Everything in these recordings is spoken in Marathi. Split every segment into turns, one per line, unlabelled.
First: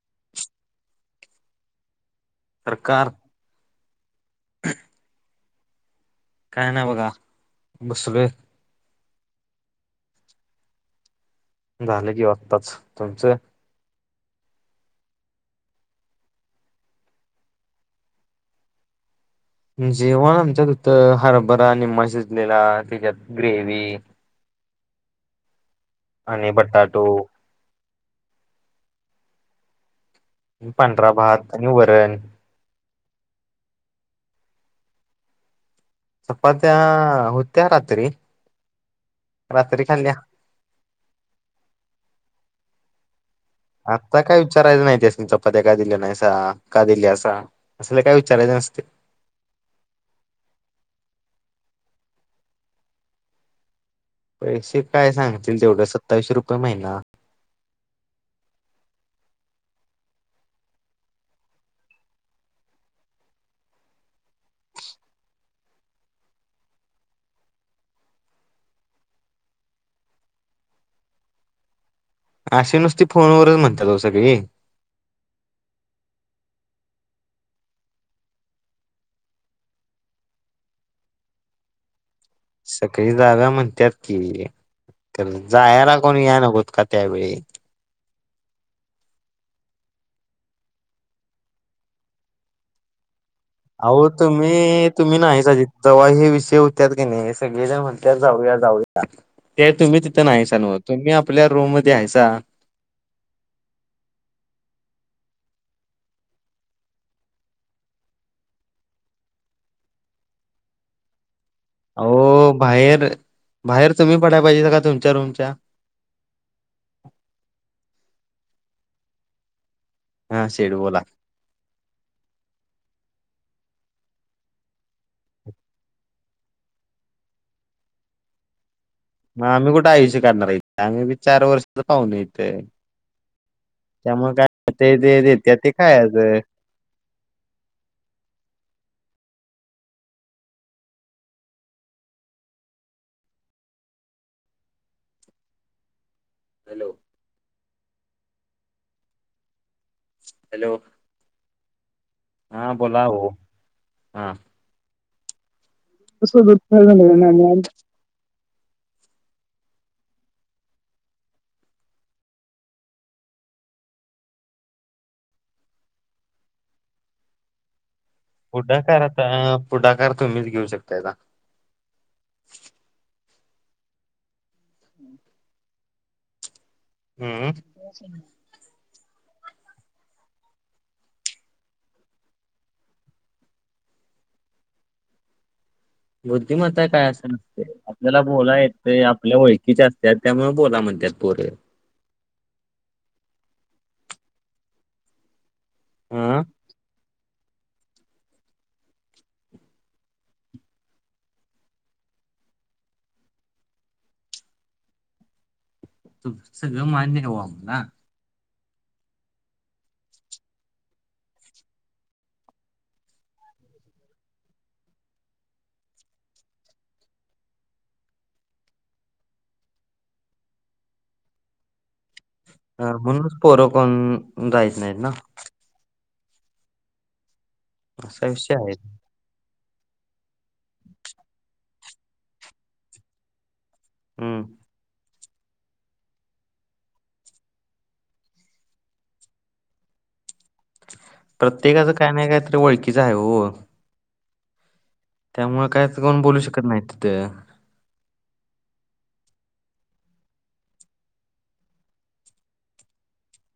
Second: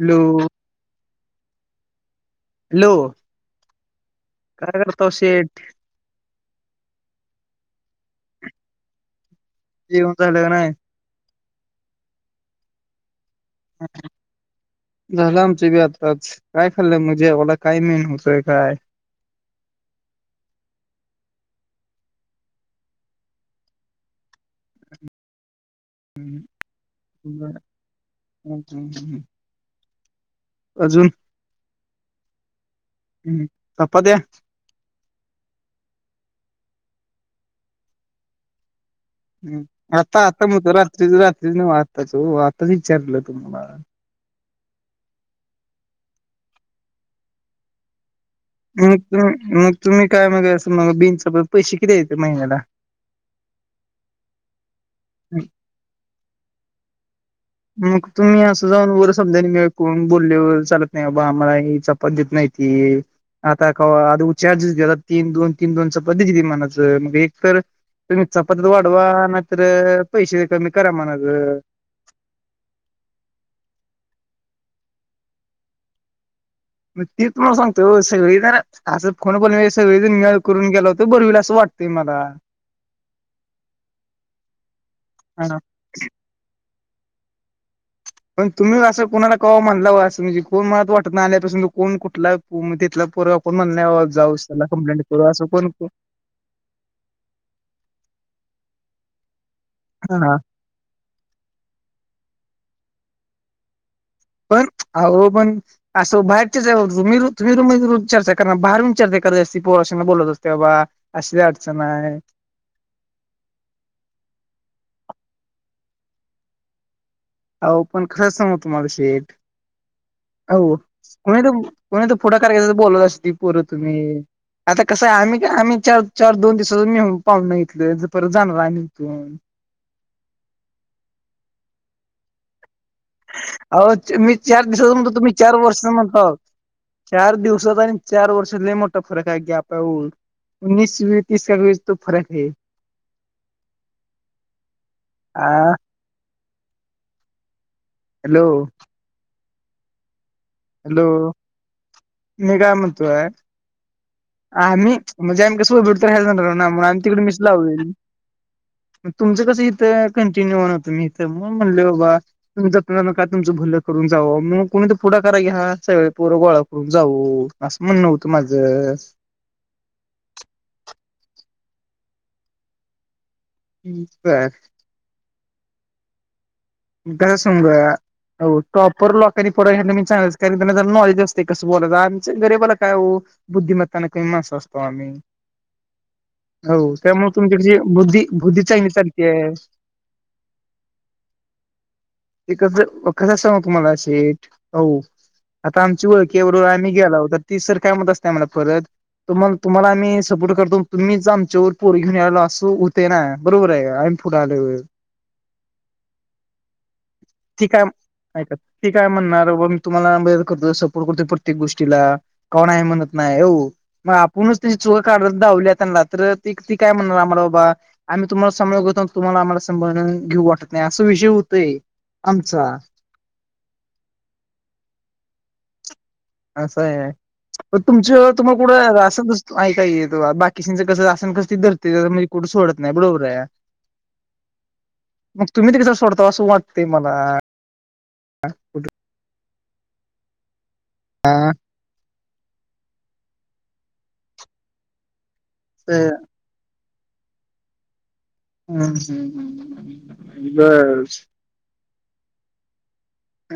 हॅलो. हॅलो
सरकार
काय करता शेठ?
काय नाही बघा बसलोय.
जेवन झालं का नाही?
झालं जेव आत्ताच तुमचं?
[inaudible] झालं आमची बी आत्ताच काय खाल्लंय म जेवाला काय मेनु होतय काय?
जेवण आमच्यात होत हरभरा निम्मा शिजलेला त्याच्यात ग्रेवी आणि बटाटो.
हम्म हम्म हम्म.
आणि पांढरा भात आणि वरण.
हम्म चपात्या.
चपात्या होत्या रात्री. रात्री
हम्म
खाल्ल्या
आता आता मीळतो रात्रीच रात्रीच नाही आताच हो आताच विचारलं तुम्हाला.
आता काय विचारायचं नाही त्यासनी चपात्या का दिल्या नाही सा का दिल्यासा. असले काय विचारायचे नसते.
तु मग तुम्ही काय म्हणजे अस मग [unintelligible] किती येते महिन्याला.
पैसे काय सांगतील दोघ सत्तांवीशें रुपये महिना.
मग तुम्ही असं जाऊन वर समद्यांनी [unintelligible] ईकडून बोलेल चालत नाही बाबा आम्हाला ह पद्धत नाही ती. आता कवा आदी चार दिसता तीन दोन तीन दोन चपाती दिली म्हनाचं मग एक तर तुम्ही चपात्या त वाढवा नाहीतर पैसे तर कमी करा म्हणायच.
आशे नुसती फोनवरचं म्हणतात ओ सगळी.
म ती तुम्हाला सांगतोय हो सगळी तर असं कोण पण सगळे झन म्याळ करून गेला होत बर होईल असं वाटतंय मला.
सगळी जागा म्हणतात की तर
हा
जायला कोणी या नगोत का त्यावेळी.
पण तुम्ही असं कोणाला कवा म्हनला व असं म्हणजे कोण मला त वाटत नाही आल्यापासन कोण कुठला तिथला पोरगा कोण म्हणला
अहो
जाऊस त्याला
तुम्ही
कंप्लेंट
तुम्ही
करू
नाही
असं
सा जी
कोण
तवा हे विषय हो त्यात की नई सगळे जण म्हणतात जाऊया जाऊया ते तुम्ही तिथं
हा
नाही सनवत. तुम्ही आपल्या रूम मध्ये हाय सा.
पण आहो पण असं बाहेर [unintelligible] करणार बाहेरून चर्चा करत असते पोरासंग बोलत असते बाबा. असली अडचण आहे.
आहो बाहेर बाहेर तुम्ही पडायला पाहिजे का तुमच्या रूमच्या.
आहो पण खरं सांगू तुम्हाला शेठ
हा शेठ बोला.
कोनाती कोनाती पुढाकार घ्यायचा बोलत असती पोर तुम्ही. आता कसं आहे आम्ही का आम्ही चार -चार दोन दिवसांच नेऊन पाहून इथलं ज परत जाणार आहे इथून.
मग आम्ही कुठे आयुष्य काढणार आहे इथ आम्ही बी चार वर्षच पाहून इथे.
अ ओ मी चार दिवसाच
ते
म्हणतो
जे
तुम्ही
देत्यात
चार
ते
वर्षांचं म्हणता
खायाचं
होत. चार दिवसांचा आणि चार वर्षात लय मोठा फरक आहे. [unintelligible] उन्नीस वीस तीस का तो फरक है. आ.
हॅलो.
हॅलो.
हॅलो.
हॅलो. मी काय
हा, बोलाव
म्हणतोय
हो, हा.
आम्ही म्हणजे आम्ही सोबत भेडत
तसं
रायचणार
दूध
[unintelligible] ना
काय
म्हण आम्ही
झालं
तिकडे
ना
मेस
मग?
लावलेली. ग तुमचं कसं इथं कंटिन्यू होन होतो मी इथं मग म्हणलो बा तुम जत न का तुमचं भुलं करून जाव मग कोणी तर पुढा करा घ्या ह सगळे पोर गोळा करून जाऊ. असं म्हण नव्हतं माझ.
ह [unintelligible] पुढाकार तुम्हीच घेऊ शकताय का.
[inaudible] खर
हम्म
सागुया हो. प्रॉपर लोकांनी पवी चांगलंच कारण त्यांना नॉलेज असते कस बोलायच आमच गरीबाला काय हो. बुद्धिमत्ताने कही माणस असतो आम्ही.
बुद्धिमता
हो
काय असं
त्यामुळे
नसते
तुमच्याकडची
आपल्याला
बुद्धी
बोला
बुद्धी चांगली
येतं आपल्या
चालतीये.
ओखीचे अस त्या त्यामुळे बोला म्हणतात पोरे.
ते कस, कस सगु तुम्हाला शेठ हो. आता आमची
हा
ओळखीवररोबर आम्ही गेला होत तर ती सर काय म्हत असते आम्हाला परत तुम्हा, तुम्हाला आम्ही सपोर्ट करतो तुम्हीच आमच्यावर पोर घेनला असं होते ना बरोबर आहे. पुढ आलो होय.
तु सगळ मान्या आहे भाऊ
ठीक
आम्हाला.
आहे ती काय म्हणणार बॉ मी तुम्हाला [unintelligible] करतो सपोर्ट करतो प्रत्येक गोष्टीला. कोण आहे म्हणत नाही हो मग आपूणच त्याची चुकं काढत दावली त्यांना तर त ती काय म्हणणार आम्हाला बाबा आम्ही तुम्हाला सांभळतो तुम्हाला आम्हाला संभाळून घेऊ वाटत नाही असा विषय होतोय आमचा.
म्हणून पोरं कोण जायत नाहीत ना.
असं आहे तुमच
असा विषय
तुम्हा
आहे.
कुठं अस आऐ काय येतो बाकीशींचं कसं असन कसं धतेणे कुठं सोडत नाही बरोबर आहे.
हम्म.
मग तुम्ही तिकडचं सोडता असं वाटतय मला. [unintelligible]
प्रत्येकाचं काय नाही कायतरी ओळखीच आहे हो. त्यामुळे काय पण बोलू शकत नाही तिथ
हं हं हं बरं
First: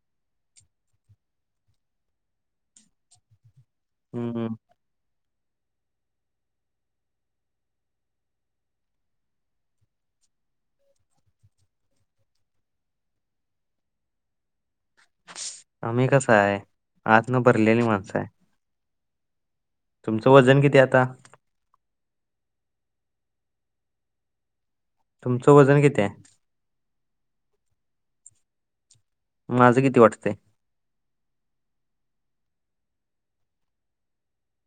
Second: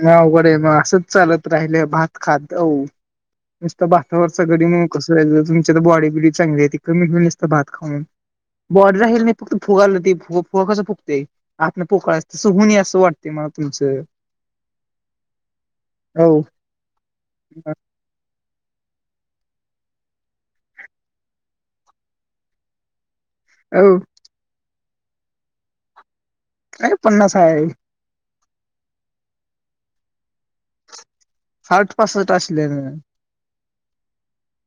लय अवघड आहे मग असंच चालत राहिलं भात खात नुसता
हम्म
भातावरचागडी होवून कसं व्हायचं? तुमच्या कडं बॉडी बिडी चांगली आहे ती कमी व्हईन नुसत भात खाऊन. बॉडी राहील मी फक्त फुगायला ते फु फुगं कसं फुगतंय. आतणं पोकळ अ सुहुगूणी असं वाटतंय मला तुमचं.
आम्ही
हो
कसा आहे आत न भरलेली माणसं आहे. तुमचं वजन किती आता?
[unintelligible]
तुमचं वजन किती आहे?
काय पन्नास आहे.
माझं किती वाटतंय?
साठ, पासष्ट असलेलं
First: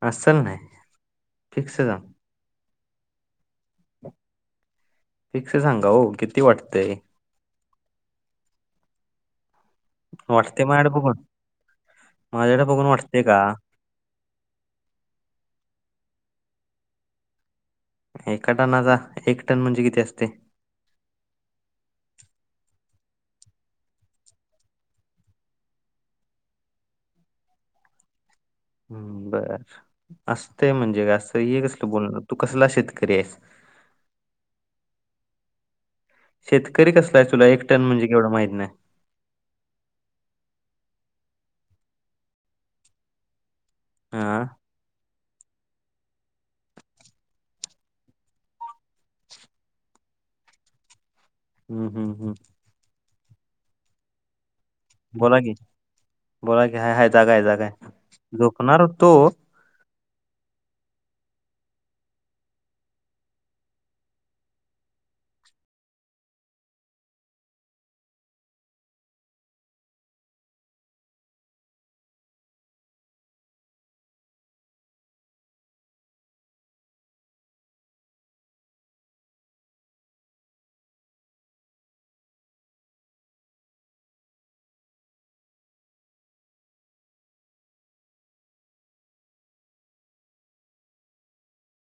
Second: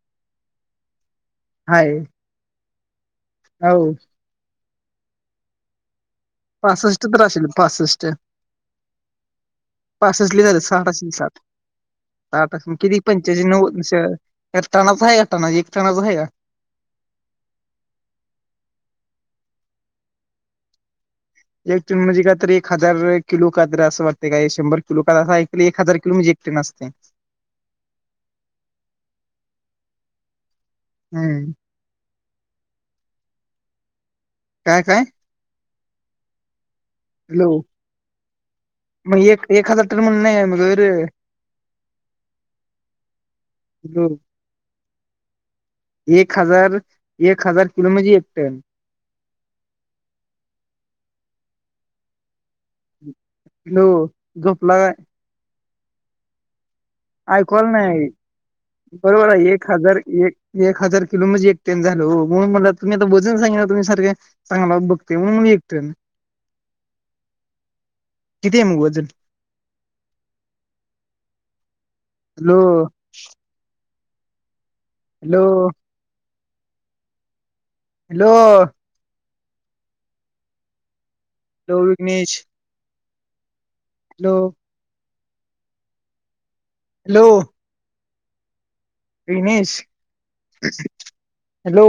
असल नाही फिक्स सांग.
आहो
फिक्स सांगा हो किती वाटतंय?
पासष्ट तर असेल पासष्ट पासष्ट लयी झाल
वाटतंय
साठ
माझ्याकडे
असेल
बघून
साठ,
माझ्याकडे
असं
बघून
किती
वाटतंय का?
पंच्यांयशी, नव्वद एक टणाच हाये, एक टणा, एक टणाच हाये का?
एका टनाचा एक टन म्हणजे किती असते?
एक टन म्हणजे काय तरी एक हजार किलो काय तरी असं वाटतंय काय शंभर किलो का असा एक हजार किलो म्हणजे एक टन असतंय.
बरं असतंय म्हणजे काय असं
हम्म
हे कसलं बोलणं तू कसला शेतकरी आहेस?
काय काय?
शेतकरी कसला आहेस तुला
हॅलो
एक टन म्हणजे केवढं माहीत नाही.
मग एक एक हजार टन [unintelligible] [unintelligible]
आ.
एक हजार, एक हजार किलो म्हणजे एक टन.
हम् हम् हम्.
हॅलो, झोपला काय?
बोला की, बोला की हाय हाय जागा आहे
ऐकू
जागा
आलं
आहे,
नाही
झोपणार होतो.
बरोबर आहे एक हजार एक हजार किलो म्हंजे एक टन झालं हो म्हणून म्हणलं तुम्ही आता वजन सांगे ना तुम्ही सारखे. चांगला बघतोय म्हणून एक टन, किती आहे मग वजन? लो. हॅलो. लो. Hello, Vighnesh. Hello. Hello. Vighnesh, hello.